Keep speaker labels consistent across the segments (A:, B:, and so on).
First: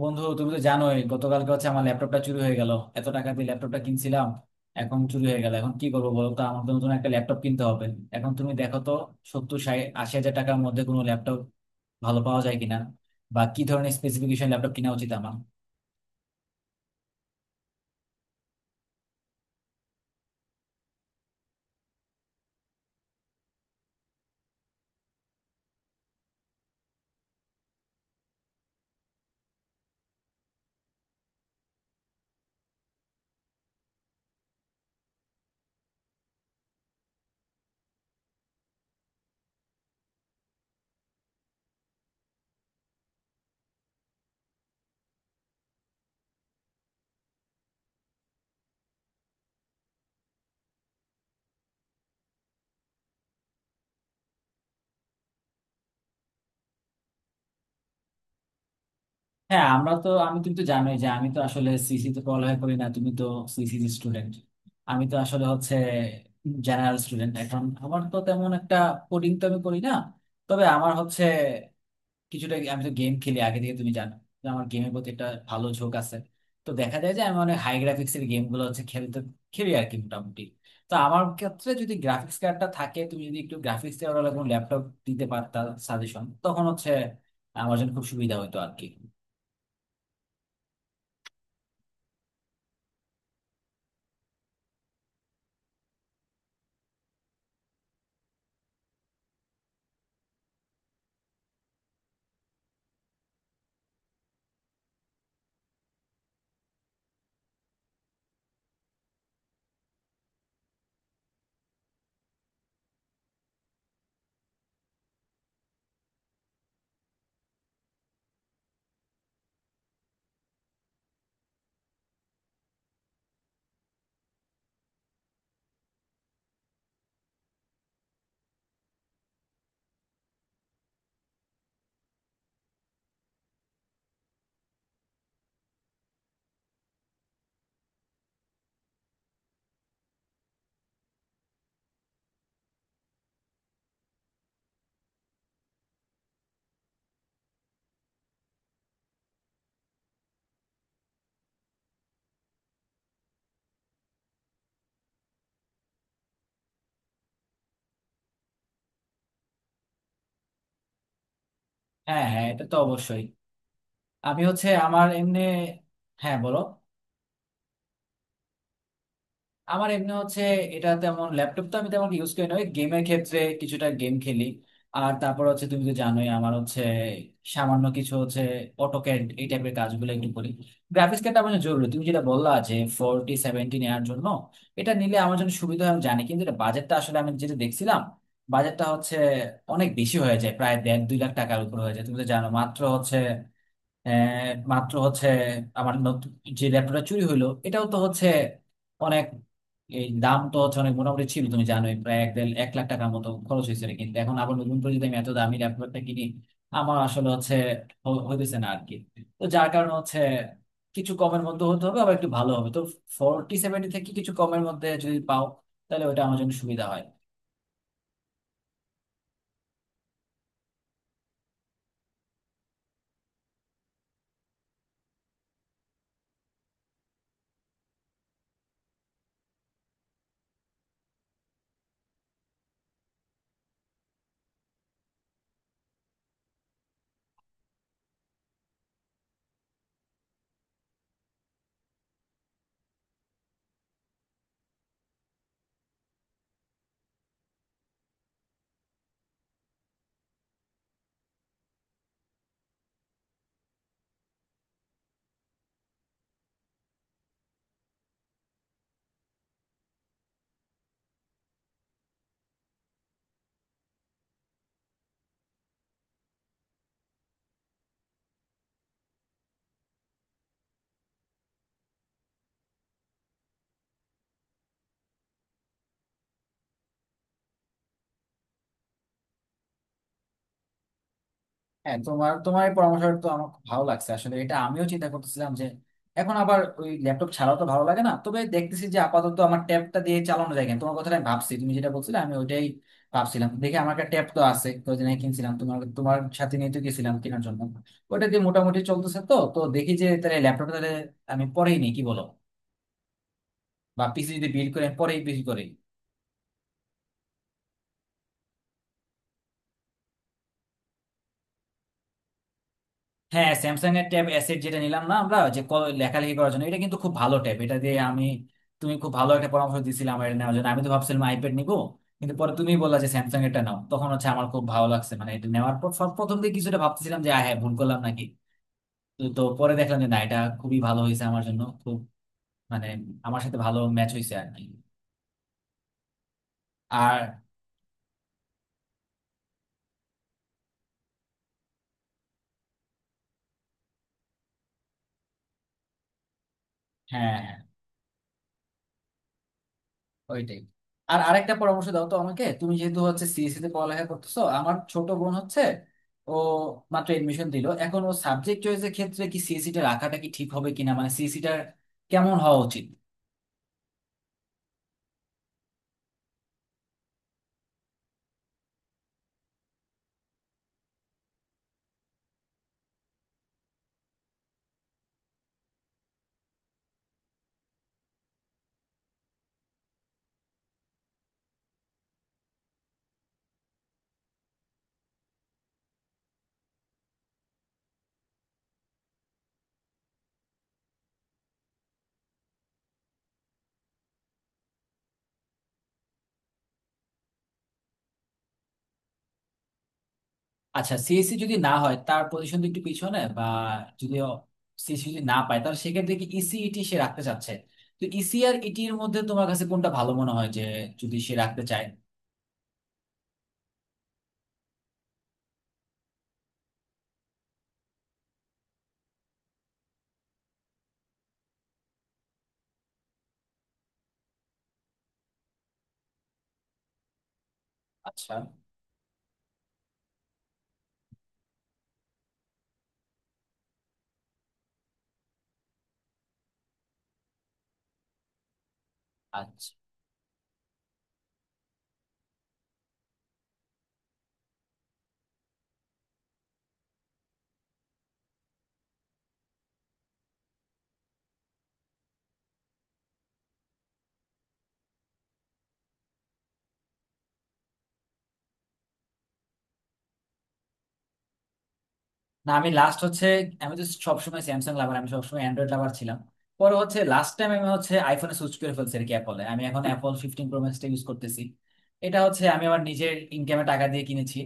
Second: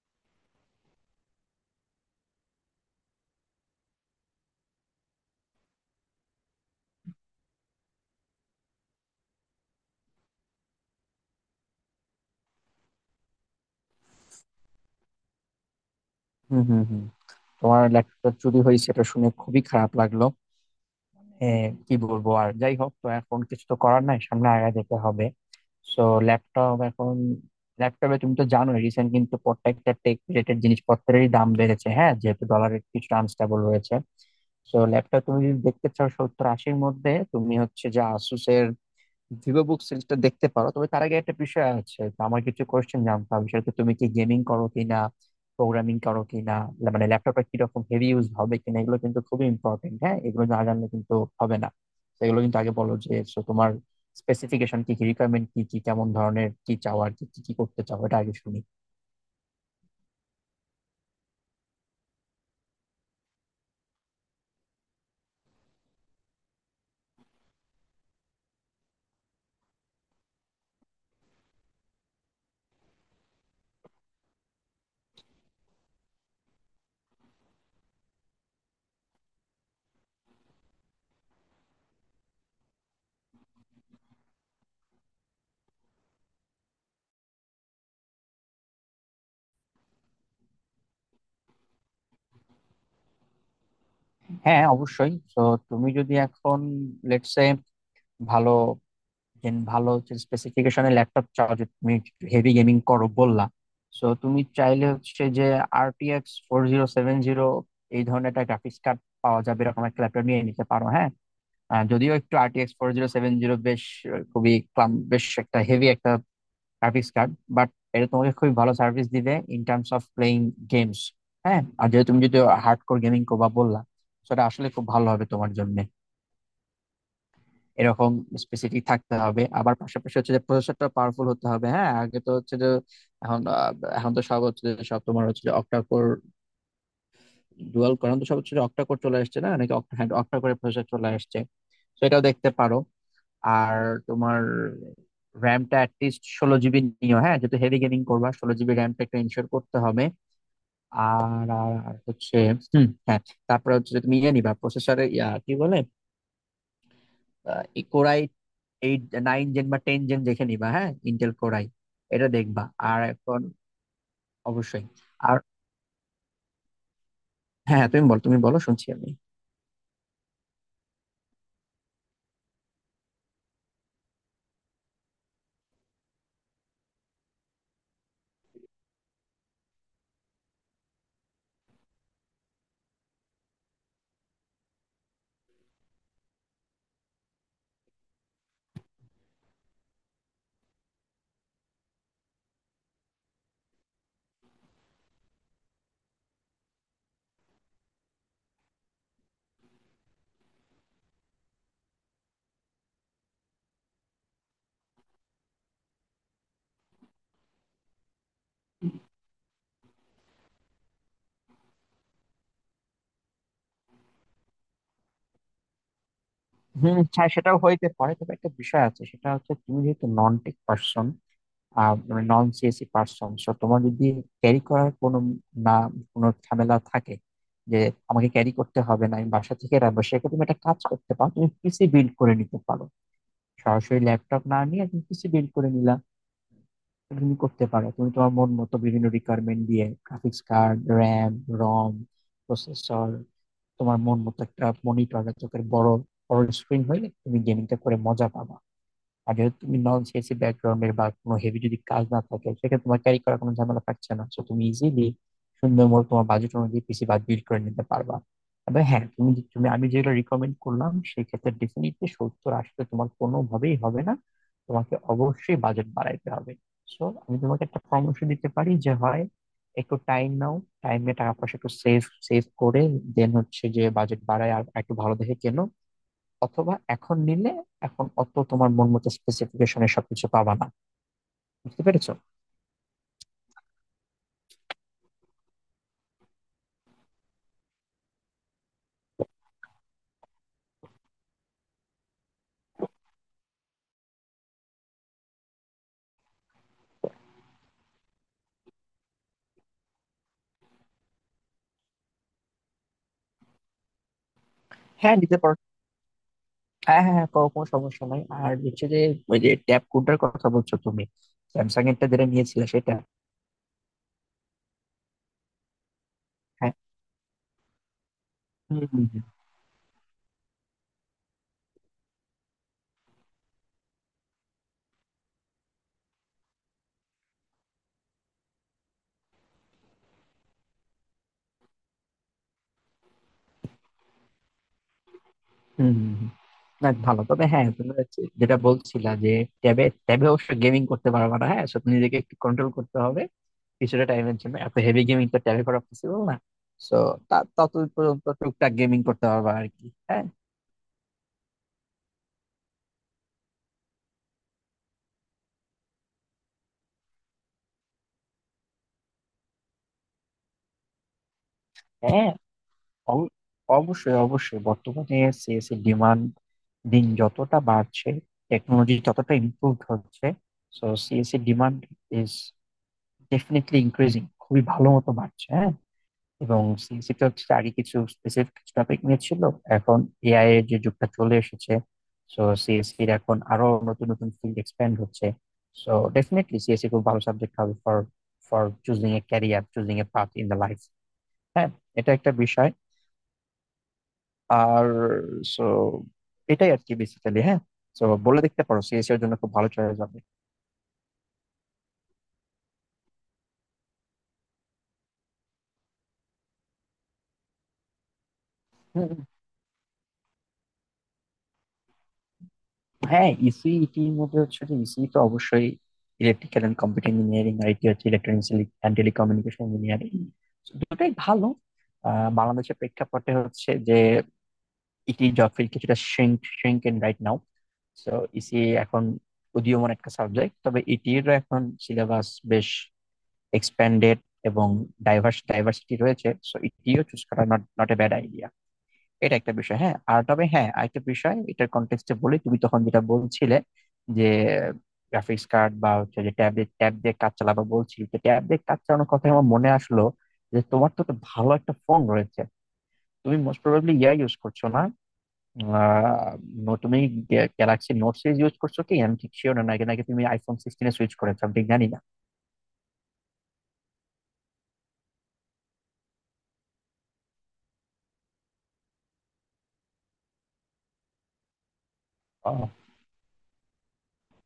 A: বন্ধু, তুমি তো জানোই গতকালকে হচ্ছে আমার ল্যাপটপটা চুরি হয়ে গেল। এত টাকা দিয়ে ল্যাপটপটা কিনছিলাম, এখন চুরি হয়ে গেল। এখন কি করবো বলো তো, আমার তো নতুন একটা ল্যাপটপ কিনতে হবে। এখন তুমি দেখো তো সত্তর ষাট আশি হাজার টাকার মধ্যে কোনো ল্যাপটপ ভালো পাওয়া যায় কিনা, বা কি ধরনের স্পেসিফিকেশন ল্যাপটপ কিনা উচিত আমার।
B: হুম, হুম, হুম। তোমার ল্যাপটপ চুরি হয়েছে, এটা শুনে খুবই খারাপ লাগলো। হ্যাঁ, কি বলবো, আর যাই হোক তো এখন কিছু তো করার নাই, সামনে আগায় যেতে হবে। সো ল্যাপটপ এখন ল্যাপটপে তুমি তো জানোই রিসেন্ট কিন্তু প্রত্যেকটা টেক রিলেটেড জিনিসপত্রেরই দাম বেড়েছে, হ্যাঁ, যেহেতু ডলারের কিছুটা আনস্টেবল রয়েছে। সো ল্যাপটপ তুমি যদি দেখতে চাও 70-80 মধ্যে, তুমি হচ্ছে যে আসুসের ভিভো বুক সিরিজটা দেখতে পারো। তবে তার আগে একটা বিষয় আছে, তো আমার কিছু কোয়েশ্চেন জানতে হবে। সেটা হচ্ছে তুমি কি গেমিং করো কিনা, প্রোগ্রামিং করো কিনা, মানে ল্যাপটপটা কিরকম হেভি ইউজ হবে কিনা। এগুলো কিন্তু খুবই ইম্পর্টেন্ট, হ্যাঁ, এগুলো না জানলে কিন্তু হবে না। তো এগুলো কিন্তু আগে বলো যে so তোমার স্পেসিফিকেশন কি কি, রিকোয়ারমেন্ট কি কি, কেমন ধরনের কি চাও, আর কি কি কি করতে চাও, এটা আগে শুনি।
A: হ্যাঁ, আমরা তো আমি তুমি তো জানোই যে আমি তো আসলে সিসি তে পড়ালেখা করি না। তুমি তো সিসি স্টুডেন্ট, আমি তো আসলে হচ্ছে জেনারেল স্টুডেন্ট। এখন আমার তো তেমন একটা কোডিং তো আমি করি না। তবে আমার হচ্ছে কিছুটা, আমি তো গেম খেলি আগে থেকে, তুমি জানো যে আমার গেমের প্রতি একটা ভালো ঝোঁক আছে। তো দেখা যায় যে আমি অনেক হাই গ্রাফিক্সের গেম গুলো হচ্ছে খেলতে খেলি আর কি, মোটামুটি। তো আমার ক্ষেত্রে যদি গ্রাফিক্স কার্ডটা থাকে, তুমি যদি একটু গ্রাফিক্স ওরা কোনো ল্যাপটপ দিতে পারতা সাজেশন, তখন হচ্ছে আমার জন্য খুব সুবিধা হতো আর কি।
B: হ্যাঁ, অবশ্যই। তো তুমি যদি এখন লেটস সে ভালো, দেন ভালো হচ্ছে স্পেসিফিকেশনের ল্যাপটপ চাও, যে তুমি হেভি গেমিং করো বললা, সো তুমি চাইলে হচ্ছে যে RTX 4070 এই ধরনের একটা গ্রাফিক্স কার্ড পাওয়া যাবে, এরকম একটা ল্যাপটপ নিয়ে নিতে পারো। হ্যাঁ, যদিও একটু RTX 4070 বেশ খুবই ক্লাম, বেশ একটা হেভি একটা গ্রাফিক্স কার্ড, বাট এটা তোমাকে খুবই ভালো সার্ভিস দিবে in terms of playing games. হ্যাঁ, আর যেহেতু তুমি যদি হার্ডকোর গেমিং করবা বললা, সেটা আসলে খুব ভালো হবে তোমার জন্য। এরকম স্পেসিফিক থাকতে হবে, আবার পাশাপাশি হচ্ছে যে প্রসেসরটা পাওয়ারফুল হতে হবে। হ্যাঁ, আগে তো হচ্ছে যে এখন এখন তো সব হচ্ছে যে সব তোমার হচ্ছে যে অক্টা কোর, ডুয়াল কোর। এখন তো সব হচ্ছে যে অক্টা কোর চলে আসছে না নাকি অক্টা, হ্যাঁ অক্টা কোরে প্রসেসর চলে আসছে। তো এটাও দেখতে পারো। আর তোমার র্যামটা অ্যাটলিস্ট 16 GB নিও। হ্যাঁ, যেহেতু হেভি গেমিং করবা, 16 GB র্যামটা একটা ইনশিওর করতে হবে। আর আর আর হচ্ছে, হুম, হ্যাঁ, তারপরে হচ্ছে যে তুমি ইয়ে নিবা প্রসেসরে, কি বলে, কোরাই এইট নাইন জেন বা টেন জেন দেখে নিবা। হ্যাঁ, ইন্টেল কোর আই
A: হ্যাঁ
B: এটা
A: হ্যাঁ,
B: দেখবা।
A: এটা তো
B: আর
A: অবশ্যই।
B: এখন
A: আমি হচ্ছে
B: অবশ্যই,
A: আমার
B: আর
A: এমনি। হ্যাঁ, বলো।
B: হ্যাঁ হ্যাঁ, তুমি বল, তুমি বলো, শুনছি আমি।
A: আমার এমনি হচ্ছে এটা তেমন ল্যাপটপ তো আমি তেমন ইউজ করি না, ওই গেমের ক্ষেত্রে কিছুটা গেম খেলি। আর তারপর হচ্ছে তুমি তো জানোই আমার হচ্ছে সামান্য কিছু হচ্ছে অটোক্যাড এই টাইপের কাজগুলো একটু করি। গ্রাফিক্স কার্ডটা আমার জন্য জরুরি। তুমি যেটা বললা যে 4070 নেওয়ার জন্য, এটা নিলে আমার জন্য সুবিধা হয় আমি জানি, কিন্তু এটা বাজেটটা আসলে আমি যেটা দেখছিলাম বাজেটটা হচ্ছে অনেক বেশি হয়ে যায়, প্রায় দেড় দুই লাখ টাকার উপর হয়ে যায়। তুমি তো জানো মাত্র হচ্ছে, মাত্র হচ্ছে আমার নতুন যে ল্যাপটপটা চুরি হইলো এটাও তো হচ্ছে অনেক, এই দাম তো হচ্ছে অনেক মোটামুটি ছিল, তুমি জানোই প্রায় এক দেড় এক লাখ টাকার মতো খরচ হয়েছিল। কিন্তু এখন আবার নতুন করে যদি আমি এত দামি ল্যাপটপটা কিনি, আমার আসলে হচ্ছে হইতেছে না আর কি। তো যার কারণে হচ্ছে কিছু কমের মধ্যে হতে হবে, আবার একটু ভালো হবে তো। 4070 থেকে কিছু কমের মধ্যে যদি পাও, তাহলে ওটা আমার জন্য সুবিধা
B: হুম,
A: হয়।
B: হ্যাঁ, সেটাও হইতে পারে। তবে একটা বিষয় আছে, সেটা হচ্ছে তুমি যেহেতু নন টেক পার্সন, মানে নন সিএসি পার্সন, সো তোমার যদি ক্যারি করার কোনো না কোনো ঝামেলা থাকে যে আমাকে ক্যারি করতে হবে না, আমি বাসা থেকে রাখবো, সেক্ষেত্রে তুমি একটা কাজ করতে পারো, তুমি পিসি বিল্ড করে নিতে পারো। সরাসরি ল্যাপটপ না নিয়ে তুমি পিসি বিল্ড করে নিলা, তুমি করতে পারো। তুমি তোমার মন মতো বিভিন্ন রিকোয়ারমেন্ট দিয়ে graphics card, RAM, ROM, processor, তোমার মন মতো একটা মনিটর, চোখের বড় বড় স্ক্রিন হইলে তুমি গেমিংটা করে মজা পাবা। আর যেহেতু তুমি নন সিএসসি ব্যাকগ্রাউন্ডের বা কোনো হেভি যদি কাজ না থাকে, সেক্ষেত্রে তোমার ক্যারি করার কোনো ঝামেলা থাকছে না, সো তুমি ইজিলি সুন্দর মতো তোমার বাজেট অনুযায়ী পিসি বাদ বিল্ড করে নিতে পারবা। তবে হ্যাঁ, তুমি, আমি যেগুলো রিকমেন্ড করলাম সেক্ষেত্রে ডেফিনেটলি 70-80 হাজারে তোমার কোনোভাবেই হবে না, তোমাকে অবশ্যই বাজেট বাড়াইতে হবে। সো আমি তোমাকে একটা পরামর্শ দিতে পারি যে হয় একটু টাইম নাও, টাইম নিয়ে টাকা পয়সা একটু সেভ সেভ করে দেন হচ্ছে যে বাজেট বাড়ায় আর একটু ভালো দেখে কেনো। অথবা এখন নিলে এখন অত তোমার মন মতো স্পেসিফিকেশনে সবকিছু পাবা না, বুঝতে
A: হ্যাঁ,
B: পেরেছো।
A: তোমার তোমার এই পরামর্শটা তো আমার খুব ভালো লাগছে আসলে। এটা আমিও চিন্তা করতেছিলাম যে এখন আবার ওই ল্যাপটপ ছাড়াও তো ভালো লাগে না, তবে দেখতেছি যে আপাতত আমার ট্যাবটা দিয়ে চালানো যায় কেন। তোমার কথাটা আমি ভাবছি, তুমি যেটা বলছিলে আমি ওইটাই ভাবছিলাম। দেখি আমার একটা ট্যাব তো আছে, কয়েকদিন আগে কিনছিলাম, তোমার তোমার সাথে নিয়ে তো গেছিলাম কেনার জন্য। ওটা দিয়ে মোটামুটি চলতেছে। তো তো দেখি যে তাহলে ল্যাপটপটা তাহলে আমি পরেই নিই, কি বলো, বা পিসি যদি বিল্ড করে আমি
B: হ্যাঁ,
A: পরেই
B: নিতে
A: পিসি
B: পারো।
A: করি।
B: হ্যাঁ হ্যাঁ হ্যাঁ, কোনো কোনো সমস্যা নাই। আর হচ্ছে যে ওই যে ট্যাব কোডটার কথা বলছো তুমি, স্যামসাং এরটা যেটা নিয়েছিলে সেটা।
A: হ্যাঁ, স্যামসাং এর ট্যাব অ্যাসেট যেটা নিলাম না আমরা, লেখালেখি করার জন্য
B: হ্যাঁ,
A: এটা কিন্তু খুব ভালো ট্যাব, এটা দিয়ে আমি
B: হুম,
A: তুমি
B: হুম,
A: খুব
B: হুম।
A: ভালো একটা পরামর্শ দিছিলে আমার এটা নেওয়ার জন্য। আমি তো ভাবছিলাম আইপ্যাড নিবো, কিন্তু পরে তুমি বললা যে স্যামসাং এরটা নাও, তখন হচ্ছে আমার খুব ভালো লাগছে। মানে এটা নেওয়ার পর সব প্রথম দিকে কিছুটা ভাবতেছিলাম যে হ্যাঁ, ভুল করলাম নাকি। তো তো পরে দেখলাম যে না, এটা খুবই ভালো হয়েছে আমার জন্য, খুব মানে আমার সাথে ভালো ম্যাচ হয়েছে আর কি।
B: হুম, হুম, হুম। না,
A: আর
B: ভালো। তবে হ্যাঁ, তুমি হচ্ছে যেটা বলছিলা যে ট্যাবে ট্যাবে অবশ্য গেমিং করতে পারবা না। হ্যাঁ, সো নিজেকে একটু কন্ট্রোল করতে হবে কিছুটা টাইমের জন্য। এত হেভি গেমিং তো ট্যাবে করা পসিবল না। সো
A: হ্যাঁ হ্যাঁ।
B: তত পর্যন্ত টুকটাক গেমিং করতে পারবা আর কি। হ্যাঁ,
A: ওইটাই। আর আরেকটা পরামর্শ দাও তো আমাকে। তুমি যেহেতু হচ্ছে সিএসসি তে পড়ালেখা করতেছো, আমার ছোট বোন হচ্ছে ও মাত্র এডমিশন দিল। এখন ও সাবজেক্ট চয়েসের ক্ষেত্রে কি সিএসসি টা রাখাটা কি ঠিক হবে কিনা, মানে সিএসসি টা
B: হ্যাঁ,
A: কেমন হওয়া উচিত?
B: অব- অবশ্যই, অবশ্যই। বর্তমানে সিএস এর ডিমান্ড দিন যতটা বাড়ছে, টেকনোলজি ততটা ইমপ্রুভ হচ্ছে, সো সিএস এর ডিমান্ড ইজ ডেফিনেটলি ইনক্রিজিং, খুবই ভালো মতো বাড়ছে। হ্যাঁ, এবং সিএসসি তো হচ্ছে আগে কিছু স্পেসিফিক কিছু টপিক নিয়ে ছিল। এখন এআই এর যে যুগটা চলে এসেছে, সো সিএসসি এর এখন আরো নতুন নতুন ফিল্ড এক্সপ্যান্ড হচ্ছে। সো ডেফিনেটলি সিএসসি খুব ভালো সাবজেক্ট হবে for for choosing a career, choosing a path in the life. হ্যাঁ, এটা একটা বিষয়। আর সো এটাই আর কি বেসিক্যালি। হ্যাঁ, তো বলে দেখতে পারো, সিএসি এর জন্য খুব ভালো চয়েস হবে।
A: আচ্ছা, সিএসসি যদি না হয় তার পজিশন তো একটু পিছনে, বা যদি সিএসসি যদি না পায় তাহলে সেক্ষেত্রে কি ইসিইটি সে রাখতে চাচ্ছে। তো ইসি আর ইটির
B: হুম,
A: মধ্যে তোমার কাছে কোনটা ভালো মনে হয় যে, যদি সে রাখতে চায়?
B: হ্যাঁ, ইসিইটি এর মধ্যে হচ্ছে যে ইসিই তো অবশ্যই electrical and computer engineering, IT হচ্ছে ইলেকট্রনিক্স অ্যান্ড টেলিকমিউনিকেশন ইঞ্জিনিয়ারিং। দুটোই ভালো। বাংলাদেশের প্রেক্ষাপটে হচ্ছে যে ইটি জব ফিল্ড কিছুটা shrink shrink in right now. So
A: আচ্ছা।
B: ইসি এখন উদীয়মান একটা সাবজেক্ট। তবে ইটির এখন সিলেবাস বেশ এক্সপ্যান্ডেড এবং ডাইভার্সিটি রয়েছে, সো এটিও চুজ করা not not a bad idea. এটা একটা
A: আচ্ছা।
B: বিষয়। হ্যাঁ, আর তবে হ্যাঁ, আরেকটা বিষয় এটার কন্টেক্সটে বলি, তুমি তখন যেটা বলছিলে যে গ্রাফিক্স কার্ড বা হচ্ছে যে ট্যাব দিয়ে কাজ চালাবা, বলছি যে ট্যাব দিয়ে কাজ চালানোর কথা আমার মনে আসলো যে তোমার তো একটা ভালো একটা ফোন রয়েছে, তুমি মোস্ট প্রবাবলি ইয়া ইউজ করছো না। আহ, তুমি গ্যালাক্সি নোট সিরিজ ইউজ করছো কি আমি ঠিক শিওর না, নাকি নাকি তুমি আইফোন 16-তে সুইচ করেছো আমি ঠিক জানি না।
A: না, আমি লাস্ট হচ্ছে, আমি তো সবসময় স্যামসাং লাভার, আমি সবসময় অ্যান্ড্রয়েড লাভার ছিলাম। পরে হচ্ছে লাস্ট টাইম আমি হচ্ছে আইফোনে সুইচ করে ফেলছি আর কি, অ্যাপলে। আমি এখন অ্যাপল 15 প্রো ম্যাক্সটা ইউজ করতেছি। এটা হচ্ছে আমি
B: ও,
A: আমার নিজের ইনকামে টাকা দিয়ে কিনেছি।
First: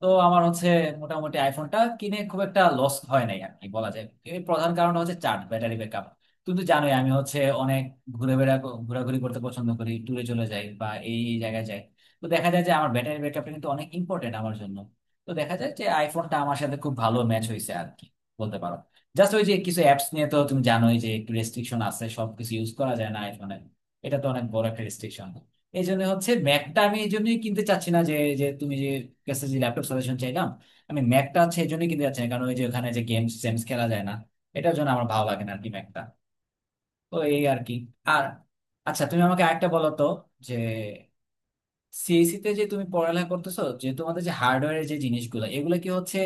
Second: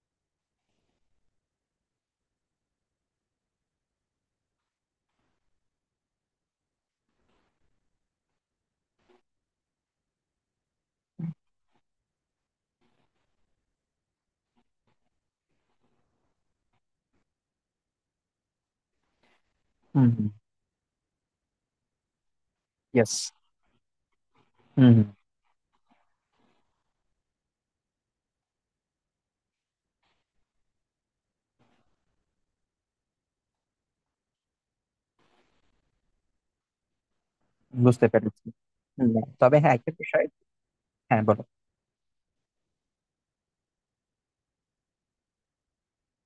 A: তো আমার হচ্ছে মোটামুটি আইফোনটা কিনে খুব একটা লস হয় নাই আর কি, বলা যায়। এর প্রধান কারণ হচ্ছে চার্জ, ব্যাটারি ব্যাকআপ। তুমি তো জানোই আমি হচ্ছে অনেক ঘুরে বেড়া ঘোরাঘুরি করতে পছন্দ করি, ট্যুরে চলে যাই বা এই এই জায়গায় যাই। তো দেখা যায় যে আমার ব্যাটারি ব্যাকআপটা কিন্তু অনেক ইম্পর্টেন্ট আমার জন্য। তো দেখা যায় যে আইফোনটা আমার সাথে খুব ভালো ম্যাচ হয়েছে আর কি, বলতে পারো। জাস্ট ওই যে কিছু অ্যাপস
B: হুম,
A: নিয়ে তো তুমি জানোই যে একটু রেস্ট্রিকশন আছে, সবকিছু ইউজ করা যায়
B: ইয়েস,
A: না আইফোনে। এটা তো অনেক বড় একটা রেস্ট্রিকশন। এই জন্য হচ্ছে ম্যাকটা আমি এই জন্যই কিনতে চাচ্ছি না। যে, যে তুমি যে কাছে যে ল্যাপটপ সাজেশন চাইলাম, আমি ম্যাকটা হচ্ছে এই জন্যই কিনতে চাচ্ছি না, কারণ ওই যে ওখানে যে গেমস খেলা যায় না। এটার জন্য আমার ভালো লাগে না আর কি ম্যাকটা। তো এই আর কি।
B: বুঝতে
A: আর
B: পেরেছি।
A: আচ্ছা,
B: হুম,
A: তুমি আমাকে
B: তবে
A: আরেকটা
B: হ্যাঁ,
A: বলো
B: একটা
A: তো,
B: বিষয়।
A: যে
B: হ্যাঁ, বলো।
A: সিএসি তে যে তুমি পড়ালেখা করতেছো, যে তোমাদের যে হার্ডওয়্যারের যে জিনিসগুলো, এগুলো কি হচ্ছে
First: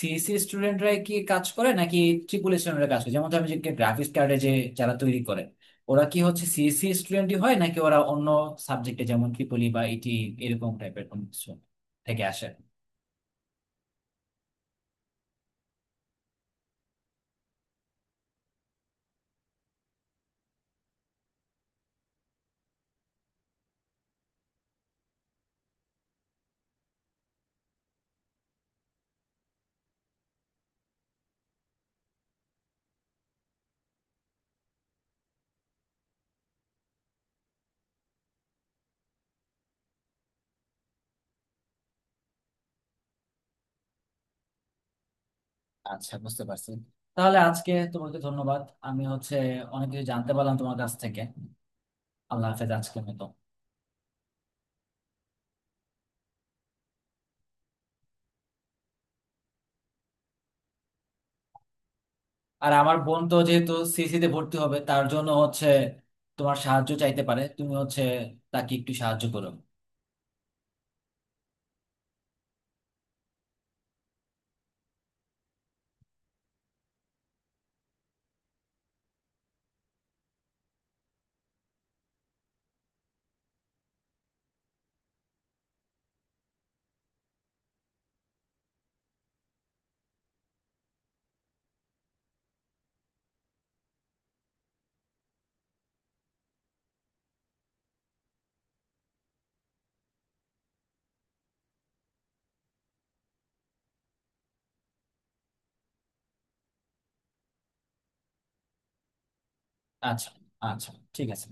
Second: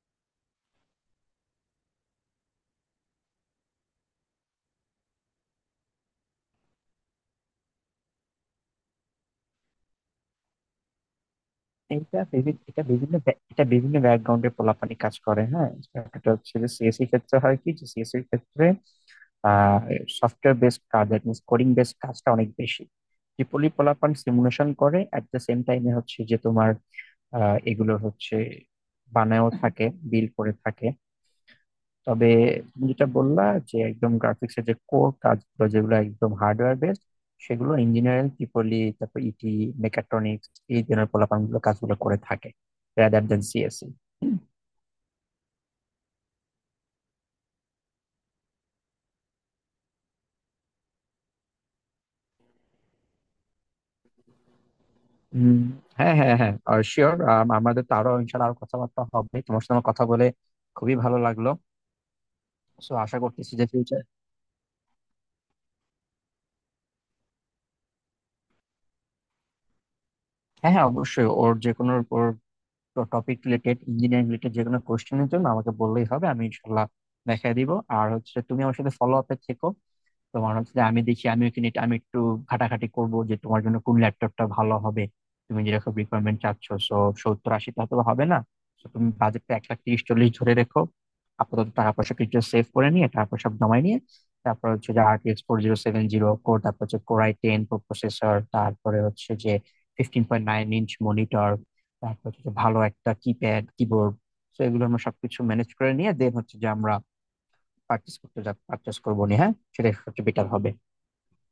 A: সিএসি স্টুডেন্টরাই কি কাজ করে নাকি ট্রিপল স্টুডেন্টরা কাজ করে? যেমন আমি যে গ্রাফিক্স কার্ডে যে যারা তৈরি করে ওরা কি হচ্ছে সিএসি স্টুডেন্টই হয়, নাকি ওরা অন্য সাবজেক্টে যেমন ট্রিপলি বা ইটি এরকম টাইপের কোনো কিছু থেকে আসে?
B: এটা বিভিন্ন ব্যাকগ্রাউন্ডে পোলাপানি কাজ করে। হ্যাঁ, এটা হচ্ছে যে সিএসসি ক্ষেত্রে হয় কি যে সিএসসি ক্ষেত্রে আহ সফটওয়্যার বেসড কাজ দ্যাট মিনস কোডিং বেসড কাজটা অনেক বেশি। ট্রিপলি পোলাপান সিমুলেশন করে এট দ্য সেম টাইমে, হচ্ছে যে তোমার এগুলো হচ্ছে বানায়ও থাকে, বিল করে থাকে। তবে তুমি যেটা বললা যে একদম গ্রাফিক্স এর যে কোর কাজগুলো, যেগুলো একদম হার্ডওয়্যার বেসড, সেগুলো ইঞ্জিনিয়ারিং ট্রিপলি, তারপর ইটি, মেকাট্রনিক্স, এই ধরনের পোলাপান গুলো কাজগুলো করে থাকে, রাদার দেন সিএসসি।
A: আচ্ছা, বুঝতে পারছি। তাহলে আজকে তোমাকে ধন্যবাদ। আমি হচ্ছে অনেক কিছু জানতে পারলাম তোমার কাছ থেকে। আল্লাহ হাফেজ আজকের মতো।
B: হম, হ্যাঁ হ্যাঁ হ্যাঁ, শিওর। আমাদের তো আরো ইনশাল্লাহ আরো কথাবার্তা হবে। তোমার সাথে আমার কথা বলে খুবই ভালো লাগলো।
A: আর
B: সো
A: আমার
B: আশা
A: বোন তো
B: করতেছি যে
A: যেহেতু
B: ফিউচার,
A: সিসি তে ভর্তি হবে, তার জন্য হচ্ছে তোমার সাহায্য চাইতে পারে, তুমি হচ্ছে তাকে একটু সাহায্য করো।
B: হ্যাঁ হ্যাঁ, অবশ্যই ওর যে কোনো ওর টপিক রিলেটেড ইঞ্জিনিয়ারিং রিলেটেড যে কোনো কোয়েশ্চেনের জন্য আমাকে বললেই হবে, আমি ইনশাল্লাহ দেখাই দিব। আর হচ্ছে তুমি আমার সাথে ফলো আপে থেকো। তোমার হচ্ছে যে আমি দেখি, আমি কিনে আমি একটু ঘাটাঘাটি করব যে তোমার জন্য কোন ল্যাপটপটা ভালো হবে, তুমি যেরকম রিকোয়ারমেন্ট চাচ্ছ। সো 70-80 হাজারে হয়তো বা হবে না। তো তুমি বাজেটটা 1 লাখ 30-40 হাজার ধরে রেখো। আপাতত টাকা পয়সা কিছু সেভ করে নিয়ে, টাকা পয়সা জমাই নিয়ে, তারপর হচ্ছে যে RTX four zero seven zero core, তারপর হচ্ছে Core i10 প্রো প্রসেসর, তারপরে হচ্ছে যে 15.9 ইঞ্চ মনিটর, তারপর হচ্ছে যে ভালো একটা কিপ্যাড কিবোর্ড। তো এগুলো আমরা সবকিছু ম্যানেজ করে নিয়ে দেন হচ্ছে যে আমরা পার্চেস করতে যা পার্চেস করবো নি। হ্যাঁ, সেটা সবচেয়ে
A: আচ্ছা
B: বেটার হবে।
A: আচ্ছা, ঠিক আছে।